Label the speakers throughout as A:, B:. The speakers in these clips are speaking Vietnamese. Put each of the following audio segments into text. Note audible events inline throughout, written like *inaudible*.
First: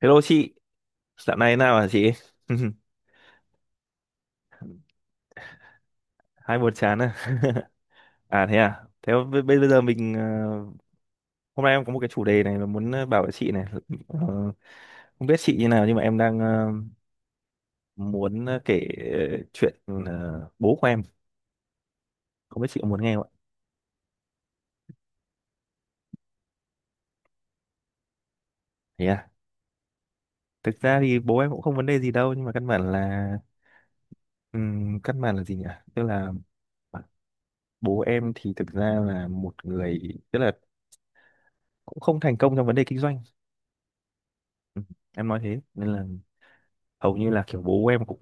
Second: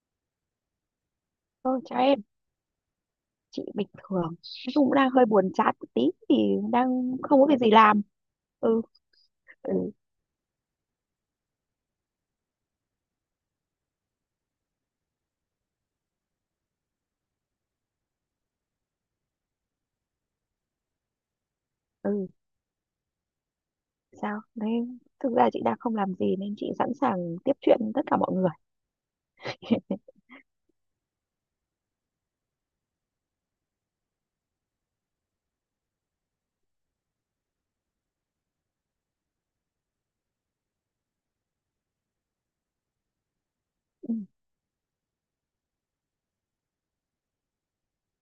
A: Hello chị, dạo này nào
B: Thôi
A: hả
B: chào
A: chị?
B: em,
A: *laughs*
B: chị bình thường. Nói chung cũng đang hơi buồn chán một tí thì
A: Hai buồn
B: đang
A: chán à?
B: không có việc
A: *laughs*
B: gì làm. Ừ,
A: À? Thế bây
B: ừ,
A: giờ mình hôm nay em có một cái chủ đề này mà muốn bảo với chị này. Ờ, không biết chị như nào nhưng mà em đang muốn kể chuyện bố của em.
B: ừ,
A: Không biết chị có muốn nghe không ạ?
B: sao? Nên thực ra chị đang không làm gì nên chị sẵn sàng tiếp chuyện với tất cả mọi người.
A: Thế à?
B: *laughs*
A: Thực ra thì bố em cũng không vấn đề gì đâu nhưng mà căn bản là gì nhỉ? Tức là bố em thì thực ra là một người tức là cũng không thành công trong vấn đề kinh doanh.
B: Ừ,
A: Ừ, em nói thế nên là hầu như là kiểu bố em cũng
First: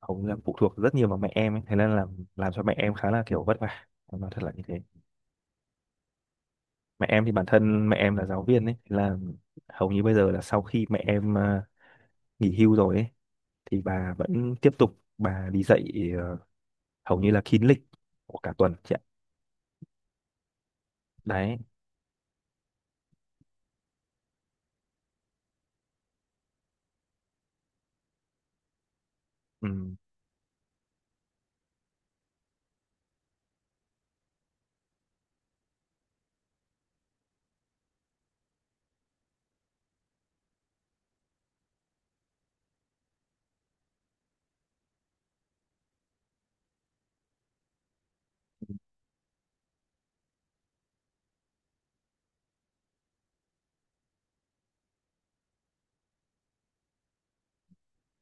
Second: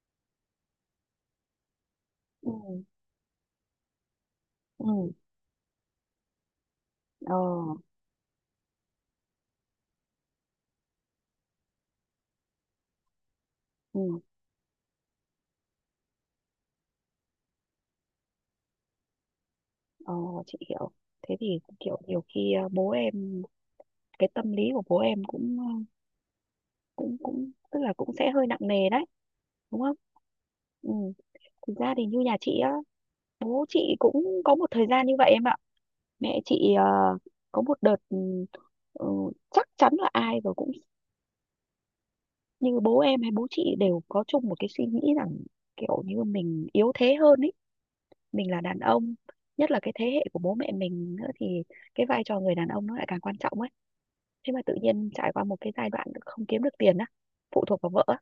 A: hầu như là phụ thuộc rất nhiều vào mẹ em ấy. Thế nên là
B: ừ,
A: làm cho mẹ em khá là kiểu vất vả, em nói thật là như thế.
B: ừ,
A: Mẹ em thì
B: ờ,
A: bản thân mẹ em là giáo viên ấy. Thế là hầu như bây giờ là sau khi mẹ em nghỉ hưu rồi ấy thì bà
B: ừ,
A: vẫn tiếp tục bà đi dạy, ờ, hầu như là kín lịch của cả tuần chị ạ.
B: ờ, chị hiểu. Thế
A: Đấy.
B: thì kiểu nhiều khi bố em, cái tâm lý của bố em cũng cũng cũng tức là cũng sẽ hơi nặng nề đấy, đúng không?
A: Ừ,
B: Ừ. Thực ra thì như nhà chị á, bố chị cũng có một thời gian như vậy em ạ. Mẹ chị có một đợt ừ, chắc chắn là ai rồi cũng như bố em hay bố chị đều có chung một cái suy nghĩ rằng kiểu như mình yếu thế hơn ấy, mình là đàn ông, nhất là cái thế hệ của bố mẹ mình nữa thì cái vai trò người đàn ông nó lại càng quan trọng ấy. Thế mà tự nhiên trải qua một cái giai đoạn không kiếm được tiền á, phụ thuộc vào vợ á,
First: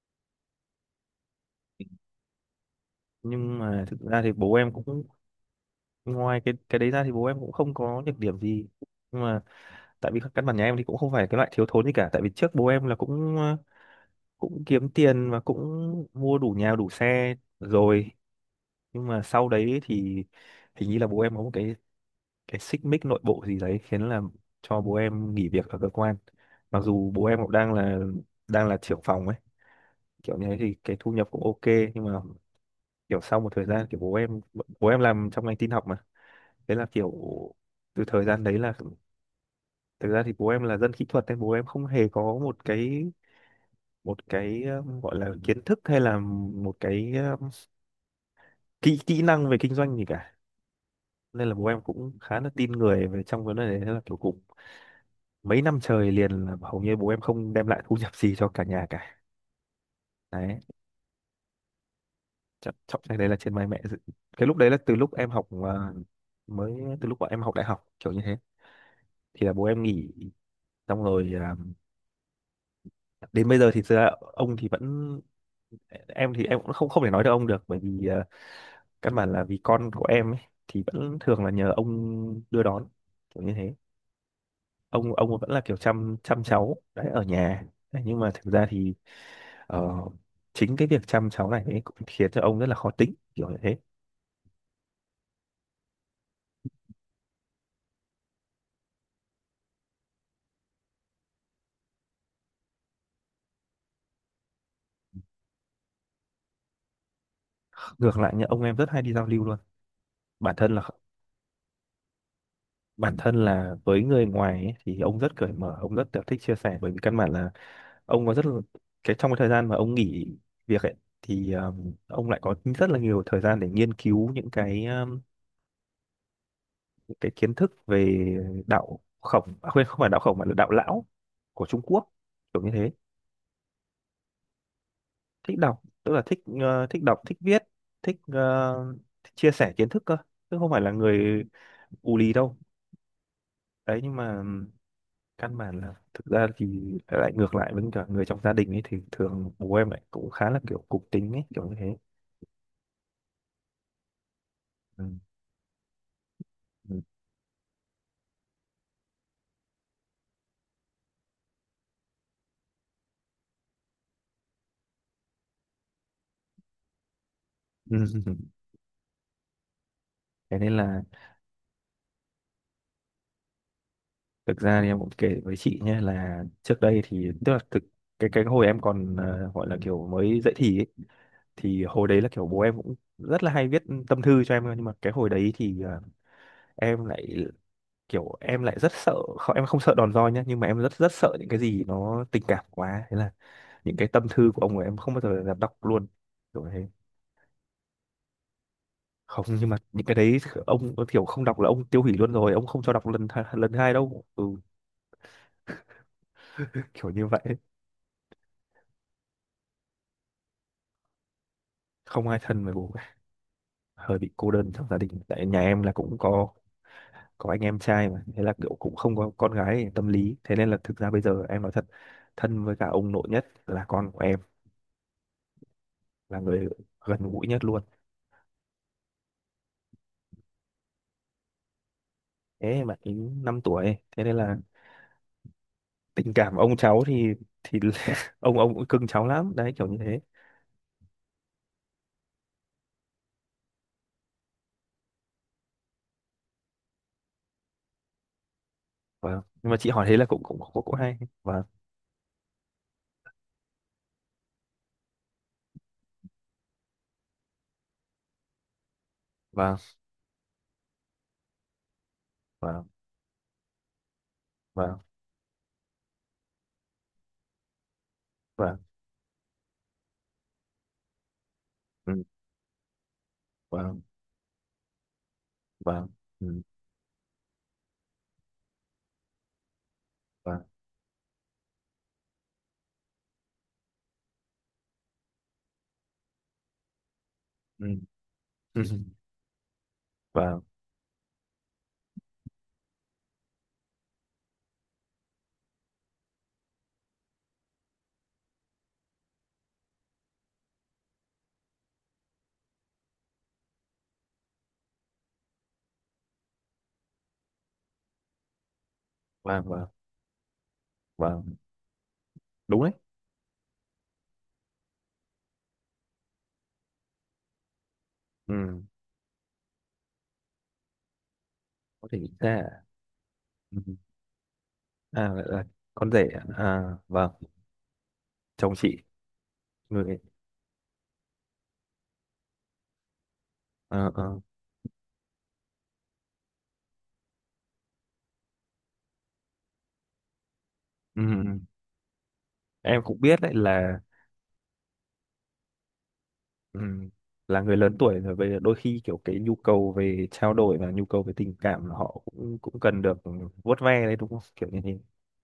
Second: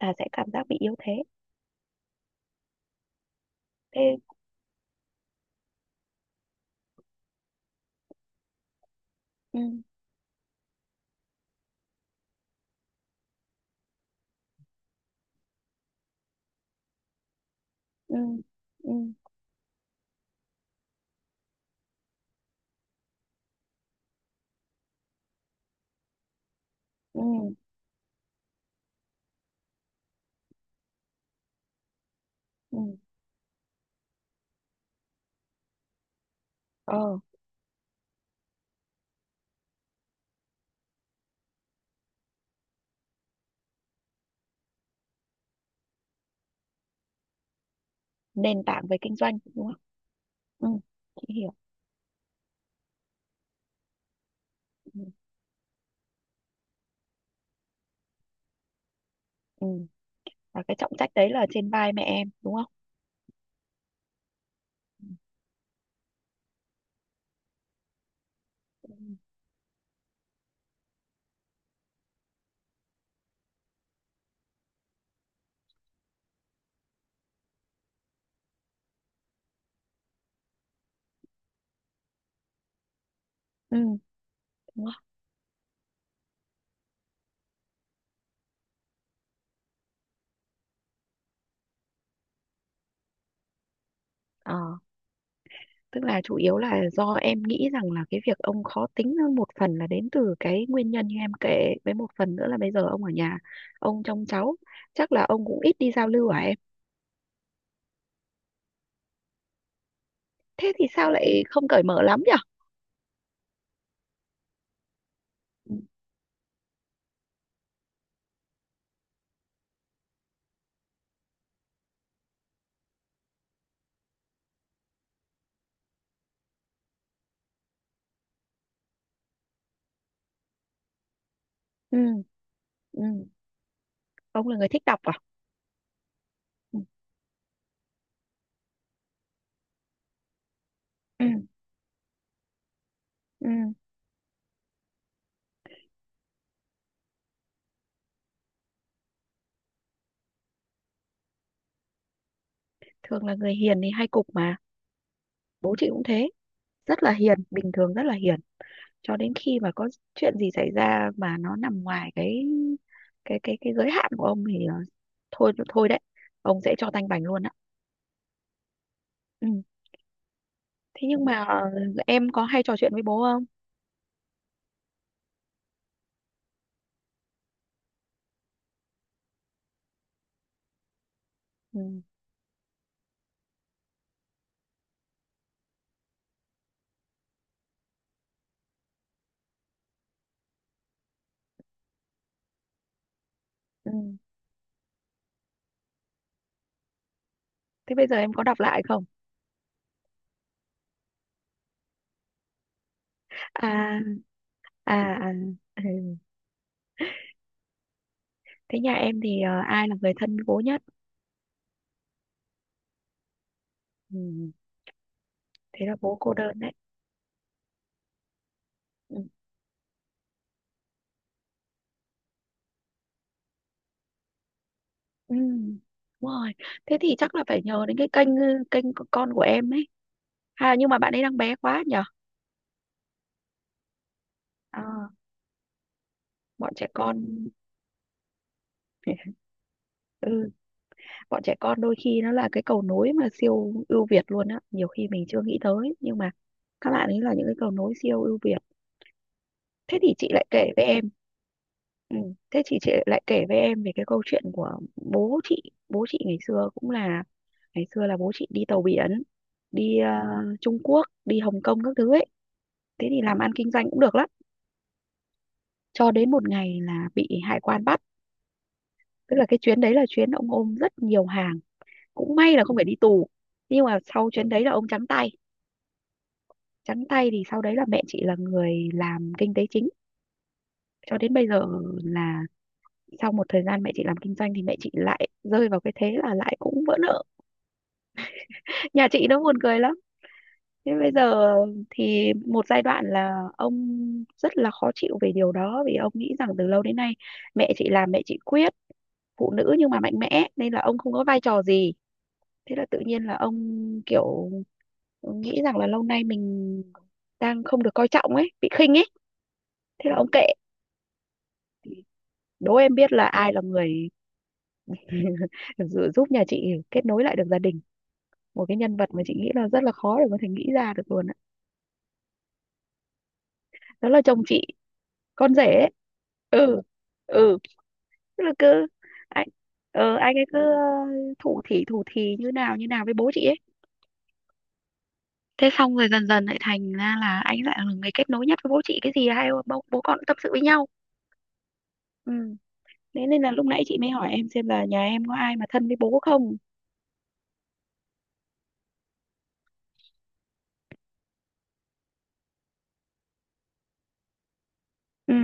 B: là sẽ cảm giác bị yếu thế.
A: nhưng mà thực
B: Thế
A: ra thì bố em cũng ngoài cái đấy ra thì bố em cũng không có nhược điểm gì, nhưng mà
B: ừ,
A: tại vì các căn bản nhà em thì cũng không phải cái loại thiếu thốn gì cả, tại vì trước bố em là cũng cũng kiếm tiền và cũng mua đủ nhà đủ xe rồi.
B: ừ, ừ,
A: Nhưng mà sau đấy thì hình như là bố em có một cái xích mích nội bộ gì đấy khiến là cho bố em nghỉ việc ở cơ quan, mặc dù
B: ừ,
A: bố em cũng đang là trưởng phòng ấy, kiểu như thế thì cái thu nhập cũng ok. Nhưng mà
B: ừ.
A: kiểu sau một thời gian kiểu bố em làm trong ngành tin học mà, thế là kiểu
B: Ờ
A: từ thời gian đấy là thực ra thì bố em là dân kỹ thuật nên bố em không hề có một cái gọi là kiến thức hay là một cái
B: nền tảng về
A: kỹ
B: kinh
A: kỹ
B: doanh
A: năng về
B: đúng
A: kinh
B: không,
A: doanh gì cả,
B: ừ, chị
A: nên là
B: hiểu.
A: bố em cũng khá là tin người về trong vấn đề đấy. Thế là kiểu cũng
B: Ừ,
A: mấy năm trời liền là hầu như bố em không đem lại thu nhập gì cho cả nhà cả.
B: ừ.
A: Đấy.
B: Và cái trọng trách đấy là trên vai mẹ em đúng không.
A: Trọng trọng cái đấy là trên vai mẹ. Cái lúc đấy là từ lúc em học mới từ lúc bọn em học đại học kiểu như thế
B: Ừ.
A: thì là bố em nghỉ, xong rồi đến bây giờ thì thực ra ông thì vẫn, em thì em cũng không không thể nói được ông được, bởi vì căn bản là vì con của em ấy, thì vẫn thường là nhờ ông đưa đón kiểu như thế.
B: ừ. Đúng không
A: Ông vẫn là kiểu chăm chăm cháu đấy ở nhà. Đấy, nhưng mà thực ra thì ờ, chính cái việc chăm cháu này ấy cũng khiến cho ông rất là khó tính kiểu như thế.
B: ờ tức là chủ yếu là do em nghĩ rằng là cái việc ông khó tính hơn một phần là đến từ cái nguyên nhân như em kể với, một phần nữa là bây giờ ông ở nhà, ông trông cháu, chắc là ông cũng ít đi giao lưu à em.
A: Ngược lại nhá, ông em rất hay đi giao lưu luôn. bản
B: Thế
A: thân
B: thì
A: là
B: sao lại không cởi mở lắm nhỉ.
A: bản thân là với người ngoài ấy, thì ông rất cởi
B: Ừ.
A: mở, ông rất kiểu thích chia sẻ, bởi vì căn bản là ông có rất là cái trong cái thời gian mà ông nghỉ việc ấy, thì ông lại có rất là nhiều thời gian để nghiên cứu những cái kiến thức về đạo khổng à, quên, không phải đạo khổng mà là đạo lão của Trung
B: ừ.
A: Quốc, kiểu như thế.
B: ừ. Ông là người thích đọc à.
A: Thích đọc tức là thích
B: ừ.
A: thích đọc thích viết, thích thích chia sẻ kiến thức cơ, chứ không phải là
B: ừ.
A: người ù lì đâu.
B: ừ.
A: Đấy, nhưng mà căn bản là thực ra thì lại ngược lại với cả người trong gia đình ấy thì thường bố em lại cũng khá là kiểu cục tính ấy, kiểu như thế.
B: Thường là người hiền thì hay cục mà,
A: Ừ.
B: bố chị cũng thế,
A: Ừ.
B: rất là hiền, bình thường rất là hiền, cho đến khi mà có chuyện gì xảy ra mà nó nằm ngoài cái giới hạn của ông thì thôi thôi đấy, ông sẽ cho tanh bành luôn á.
A: *laughs*
B: Ừ.
A: Thế nên là
B: Thế nhưng mà em có hay trò chuyện với bố không.
A: thực ra thì em cũng kể với chị nhé là trước đây thì tức là thực cái hồi em còn gọi là kiểu mới dậy thì ấy, thì
B: Ừ.
A: hồi đấy là kiểu bố em cũng rất là hay viết tâm thư cho em cơ, nhưng mà cái hồi đấy thì em lại kiểu em lại rất sợ, không em không sợ đòn roi nhá, nhưng mà em rất rất sợ những cái gì nó tình cảm quá, thế là
B: Ừ.
A: những cái tâm thư của ông ấy em không bao giờ dám đọc luôn, kiểu thế.
B: Thế bây giờ em có đọc lại không.
A: Không, nhưng mà những cái đấy ông có kiểu không đọc là ông tiêu hủy luôn rồi, ông không cho đọc lần lần hai
B: À,
A: đâu. Ừ.
B: à, à, ừ.
A: *laughs* Kiểu như vậy.
B: Thế nhà em thì ai là người thân bố nhất.
A: Không ai thân với bố, hơi bị cô
B: Ừ.
A: đơn trong gia đình, tại nhà em
B: Thế
A: là
B: là
A: cũng
B: bố cô đơn đấy.
A: có anh em trai mà, thế là kiểu cũng không
B: Ừ.
A: có con gái tâm lý, thế nên là thực ra bây giờ em nói thật, thân với cả ông nội nhất là con của em,
B: Ừ. Đúng
A: là
B: rồi,
A: người
B: thế thì
A: gần
B: chắc là
A: gũi
B: phải
A: nhất luôn.
B: nhờ đến cái kênh, kênh của con của em ấy. À nhưng mà bạn ấy đang bé quá nhở.
A: Ê, mà ấy 5 tuổi, thế nên là
B: À,
A: tình cảm
B: bọn
A: ông
B: trẻ
A: cháu
B: con.
A: thì *laughs* ông cũng cưng cháu lắm, đấy kiểu như thế.
B: Ừ, bọn trẻ con đôi khi nó là cái cầu nối mà siêu ưu việt luôn á, nhiều khi mình chưa nghĩ tới nhưng mà các bạn ấy là những cái cầu nối siêu ưu việt.
A: Vâng. Nhưng mà chị
B: Thế
A: hỏi
B: thì
A: thế là
B: chị lại kể với
A: cũng
B: em,
A: hay. Vâng,
B: ừ, thế chị lại kể với em về cái câu chuyện của bố chị. Bố chị ngày xưa cũng là, ngày xưa là bố chị đi tàu biển,
A: vâng,
B: đi Trung Quốc, đi Hồng Kông các thứ ấy.
A: vâng,
B: Thế thì làm ăn kinh doanh cũng được lắm.
A: vâng,
B: Cho đến một ngày là bị hải quan bắt,
A: vâng,
B: tức là cái chuyến đấy là chuyến ông ôm rất nhiều hàng,
A: ừ,
B: cũng may là không phải đi tù nhưng mà
A: vâng,
B: sau chuyến đấy là ông trắng tay.
A: vâng, ừ,
B: Trắng tay thì sau đấy là mẹ chị là người làm kinh tế chính
A: vâng,
B: cho đến bây giờ. Là sau một thời gian mẹ chị làm kinh doanh thì mẹ chị lại rơi vào cái thế là lại cũng vỡ nợ.
A: ừ, ừ, *laughs*
B: Nhà chị nó buồn cười lắm.
A: vâng,
B: Thế bây giờ thì một giai đoạn là ông rất là khó chịu về điều đó, vì ông nghĩ rằng từ lâu đến nay mẹ chị làm, mẹ chị quyết, phụ nữ nhưng mà mạnh mẽ nên là ông không có vai trò gì. Thế là tự nhiên là ông kiểu nghĩ rằng là lâu nay mình đang không được coi trọng ấy, bị khinh ấy.
A: vâng, vâng,
B: Thế là ông kệ.
A: vâng.
B: Đố
A: Đúng đấy.
B: em biết là ai là người giúp nhà chị kết nối lại được gia đình, một cái
A: Ừ,
B: nhân vật mà chị nghĩ là rất là khó để có thể nghĩ ra được luôn á.
A: có thể nghĩ ra. À? Ừ.
B: Đó là chồng chị,
A: À, lại
B: con rể
A: là
B: ấy.
A: con rể à?
B: ừ.
A: À, vâng,
B: ừ. Tức là
A: chồng
B: cứ
A: chị,
B: anh
A: người,
B: anh ấy cứ thủ thỉ như nào với bố chị ấy.
A: ờ ờ.
B: Thế xong rồi dần dần lại thành ra là anh lại là người kết nối nhất với bố chị, cái gì hai bố con cũng tâm sự với nhau.
A: Ừ. Ừ. Ừ.
B: Ừ,
A: Em cũng
B: thế
A: biết
B: nên là
A: đấy
B: lúc nãy
A: là,
B: chị mới hỏi em xem là nhà em có ai mà thân với bố không.
A: ừ. Là người lớn tuổi rồi về đôi khi kiểu cái nhu cầu về trao đổi và nhu cầu về tình cảm là họ cũng cũng cần được vuốt ve đấy, đúng không, kiểu như thế.
B: Ừ.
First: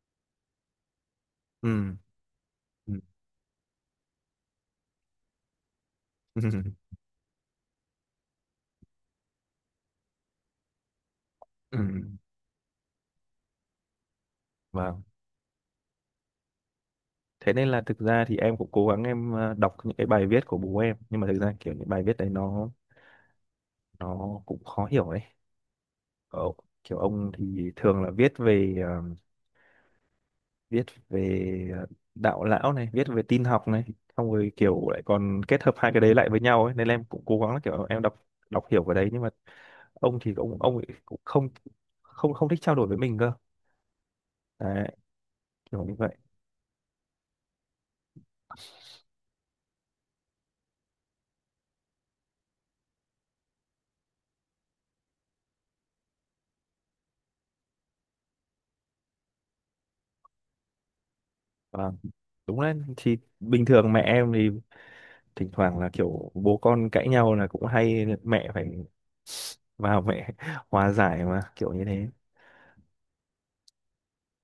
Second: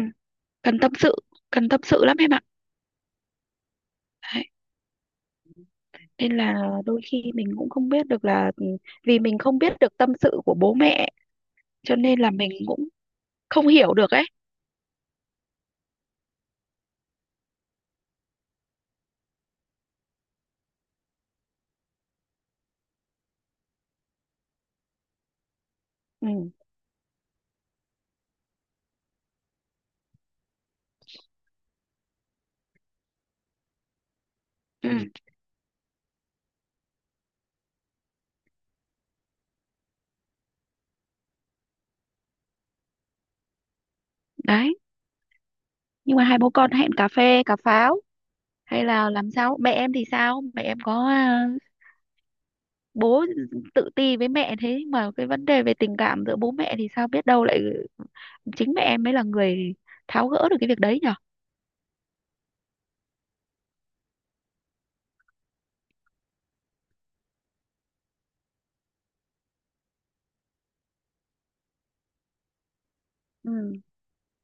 B: Cần tâm sự,
A: Ừ,
B: cần tâm sự lắm em ạ.
A: ừ,
B: Đấy. Nên
A: ừ,
B: là đôi khi mình cũng không biết được là vì mình không biết được tâm sự của bố mẹ
A: ừ,
B: cho nên là mình cũng không hiểu được ấy.
A: vâng. Thế nên là thực ra thì em cũng cố gắng em đọc những cái bài viết của bố em, nhưng mà thực ra kiểu những bài viết đấy nó cũng khó hiểu đấy.
B: Ừ.
A: Ờ, kiểu ông thì thường là viết về viết về đạo lão này, viết về tin học này, xong rồi kiểu lại
B: Ừ.
A: còn kết hợp hai cái đấy lại với nhau ấy, nên là em cũng cố gắng là kiểu em đọc đọc hiểu cái đấy, nhưng mà ông thì ông ấy cũng không không không thích trao đổi với mình cơ.
B: Đấy
A: Đấy kiểu như vậy.
B: nhưng mà hai bố con hẹn cà phê cà pháo hay là làm sao, mẹ em thì sao, mẹ em có à, bố tự ti với mẹ thế mà cái vấn đề về tình cảm giữa bố mẹ thì sao, biết đâu lại chính mẹ em mới là người tháo gỡ được cái việc đấy nhở.
A: Và đúng đấy, thì bình thường mẹ em thì thỉnh thoảng là kiểu bố con cãi nhau là cũng hay mẹ phải vào mẹ *laughs* hòa giải mà, kiểu như thế.
B: Ừ,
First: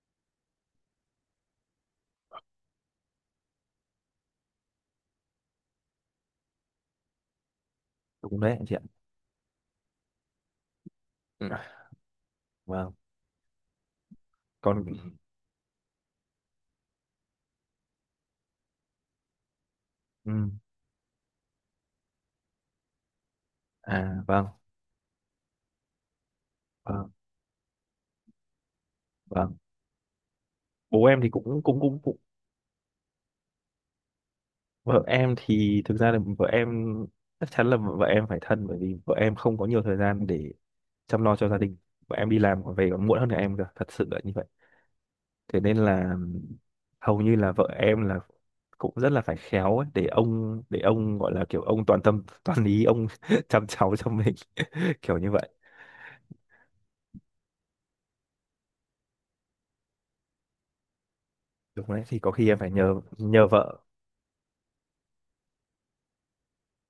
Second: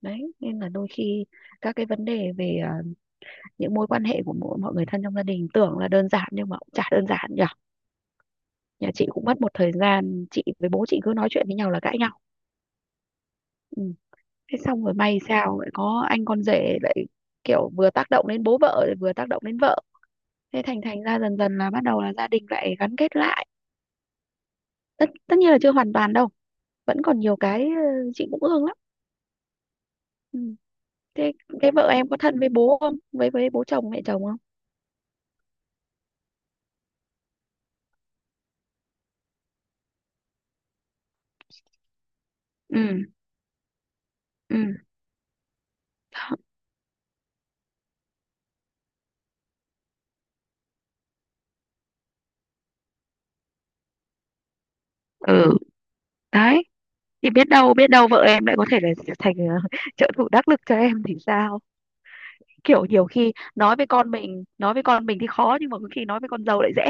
B: đấy nên là đôi khi các cái vấn đề về những mối quan hệ của mỗi mọi người thân trong gia đình tưởng là đơn giản nhưng mà cũng chả đơn giản nhở.
A: Đúng đấy anh chị ạ.
B: Nhà chị cũng mất một thời gian chị với bố chị cứ nói chuyện
A: Ừ.
B: với nhau là cãi nhau.
A: Vâng,
B: Ừ. Thế
A: còn,
B: xong rồi may sao lại có anh con rể, lại kiểu vừa tác động đến bố vợ lại vừa tác động đến vợ,
A: ừ,
B: thế thành thành ra dần dần là bắt đầu là gia đình lại gắn kết lại.
A: à vâng,
B: Tất tất nhiên là chưa hoàn toàn đâu, vẫn
A: vâng,
B: còn nhiều cái chị cũng ương lắm.
A: vâng,
B: Ừ.
A: bố em thì
B: Thế
A: cũng
B: cái
A: cũng
B: vợ
A: cũng
B: em
A: cũng
B: có thân với bố không, với bố chồng mẹ chồng không.
A: vợ em thì thực ra là vợ em chắc chắn là vợ em phải thân, bởi vì vợ em không có nhiều thời gian để chăm lo cho gia đình, vợ em đi làm còn về còn
B: ừ.
A: muộn hơn cả em cơ, thật sự là như vậy.
B: ừ.
A: Thế nên là hầu như là vợ em là cũng rất là phải khéo ấy, để ông gọi là kiểu ông toàn tâm *laughs* toàn ý ông *laughs* chăm cháu cho mình. *laughs* Kiểu như vậy.
B: ừ. Đấy thì biết đâu vợ em lại có thể là thành *laughs* trợ thủ đắc lực cho em thì sao,
A: Đúng đấy thì có khi em phải
B: kiểu
A: nhờ
B: nhiều khi
A: nhờ
B: nói
A: vợ.
B: với con mình, nói với con mình thì khó nhưng mà có khi nói với con dâu lại dễ.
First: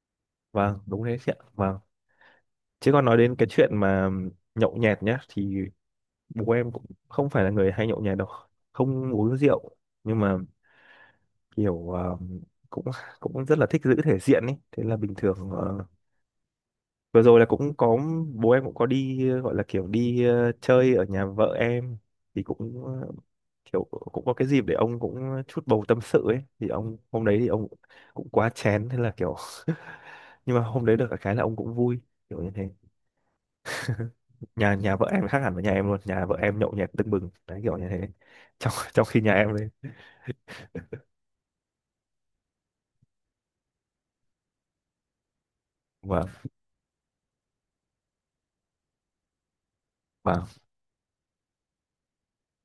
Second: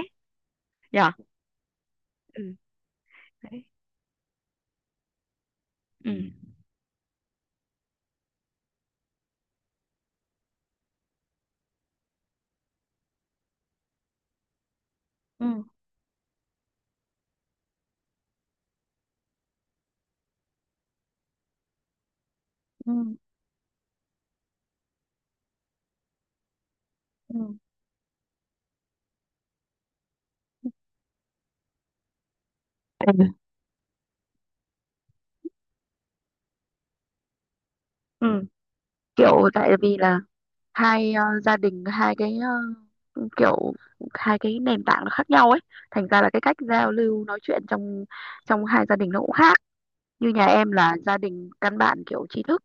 A: Vâng đúng
B: Nhở.
A: đấy chị ạ, vâng.
B: Ừ.
A: Chứ còn nói đến cái
B: Đấy.
A: chuyện mà nhậu nhẹt nhá thì
B: ừ.
A: bố em cũng không phải là người hay nhậu nhẹt đâu, không uống rượu, nhưng mà kiểu cũng cũng rất là thích giữ thể diện ấy, thế là bình thường
B: ừ.
A: vừa rồi là cũng có bố em cũng có đi gọi là kiểu đi chơi ở nhà vợ em thì cũng
B: ừ.
A: kiểu cũng có cái dịp để ông cũng chút bầu tâm sự ấy, thì ông hôm đấy thì
B: ừ.
A: ông cũng quá chén, thế là kiểu *laughs* nhưng mà hôm đấy được cái là ông cũng vui, kiểu như thế.
B: Ừ.
A: Nhà nhà vợ em khác hẳn với nhà em luôn, nhà vợ em nhậu nhẹt tưng bừng đấy kiểu như thế,
B: Ừ
A: trong trong khi nhà
B: kiểu
A: em
B: tại
A: đấy.
B: vì là, hai gia đình hai cái kiểu hai cái nền tảng nó khác nhau ấy, thành ra
A: Vâng,
B: là cái cách giao lưu nói chuyện trong trong hai gia đình nó cũng khác. Như nhà em là gia đình căn bản kiểu trí thức,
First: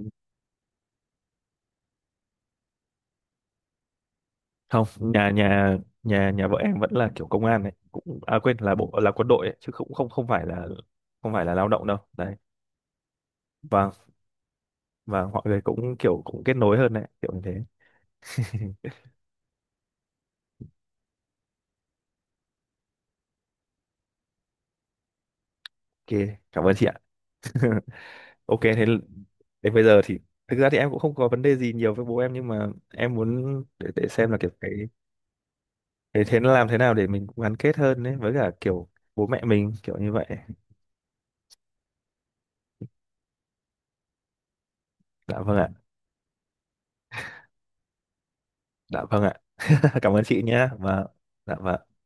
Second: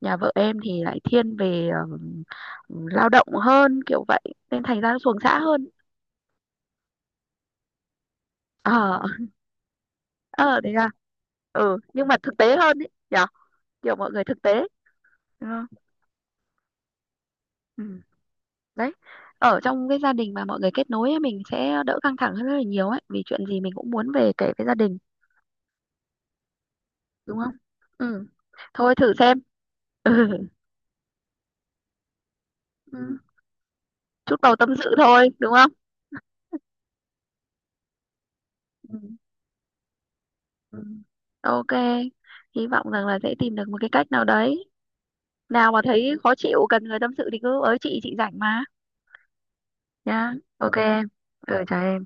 B: nhà vợ em thì lại thiên về lao động hơn, kiểu vậy, nên thành
A: không,
B: ra nó xuồng
A: nhà
B: xã hơn.
A: nhà nhà nhà vợ em vẫn là kiểu công an này, cũng à quên là bộ
B: Ờ.
A: là quân đội ấy, chứ cũng không không
B: *laughs*
A: phải
B: Ờ
A: là
B: đấy à.
A: không phải là lao
B: Ừ
A: động đâu
B: nhưng mà thực
A: đấy.
B: tế hơn ấy nhở,
A: và
B: kiểu mọi người thực tế,
A: và mọi
B: đúng
A: người
B: không?
A: cũng kiểu cũng kết nối hơn đấy kiểu như thế.
B: Ừ.
A: *laughs*
B: Đấy, ở trong cái gia đình mà mọi người kết nối ấy, mình sẽ đỡ căng thẳng hơn rất là nhiều ấy, vì chuyện gì mình cũng muốn về kể với gia đình,
A: Ok, cảm ơn chị ạ.
B: đúng không.
A: *laughs*
B: Ừ,
A: Ok thế
B: thôi thử xem.
A: đến bây giờ
B: *laughs* Ừ.
A: thì thực ra thì em cũng không có vấn đề gì nhiều với bố em, nhưng mà em
B: Ừ.
A: muốn để xem là
B: Chút
A: kiểu
B: bầu tâm
A: cái
B: sự thôi đúng không.
A: thế thế làm thế nào để mình cũng gắn kết hơn đấy với cả kiểu
B: Ừ.
A: bố mẹ mình kiểu như vậy.
B: Ừ. Ok, hy vọng rằng là sẽ tìm được một cái cách nào đấy.
A: Dạ vâng ạ.
B: Nào mà thấy khó chịu cần người tâm sự thì cứ ới chị rảnh mà.
A: Dạ vâng ạ. *laughs* Cảm ơn
B: Nhá,
A: chị nhé.
B: ok
A: Và
B: em,
A: dạ
B: ừ
A: vâng.
B: trời.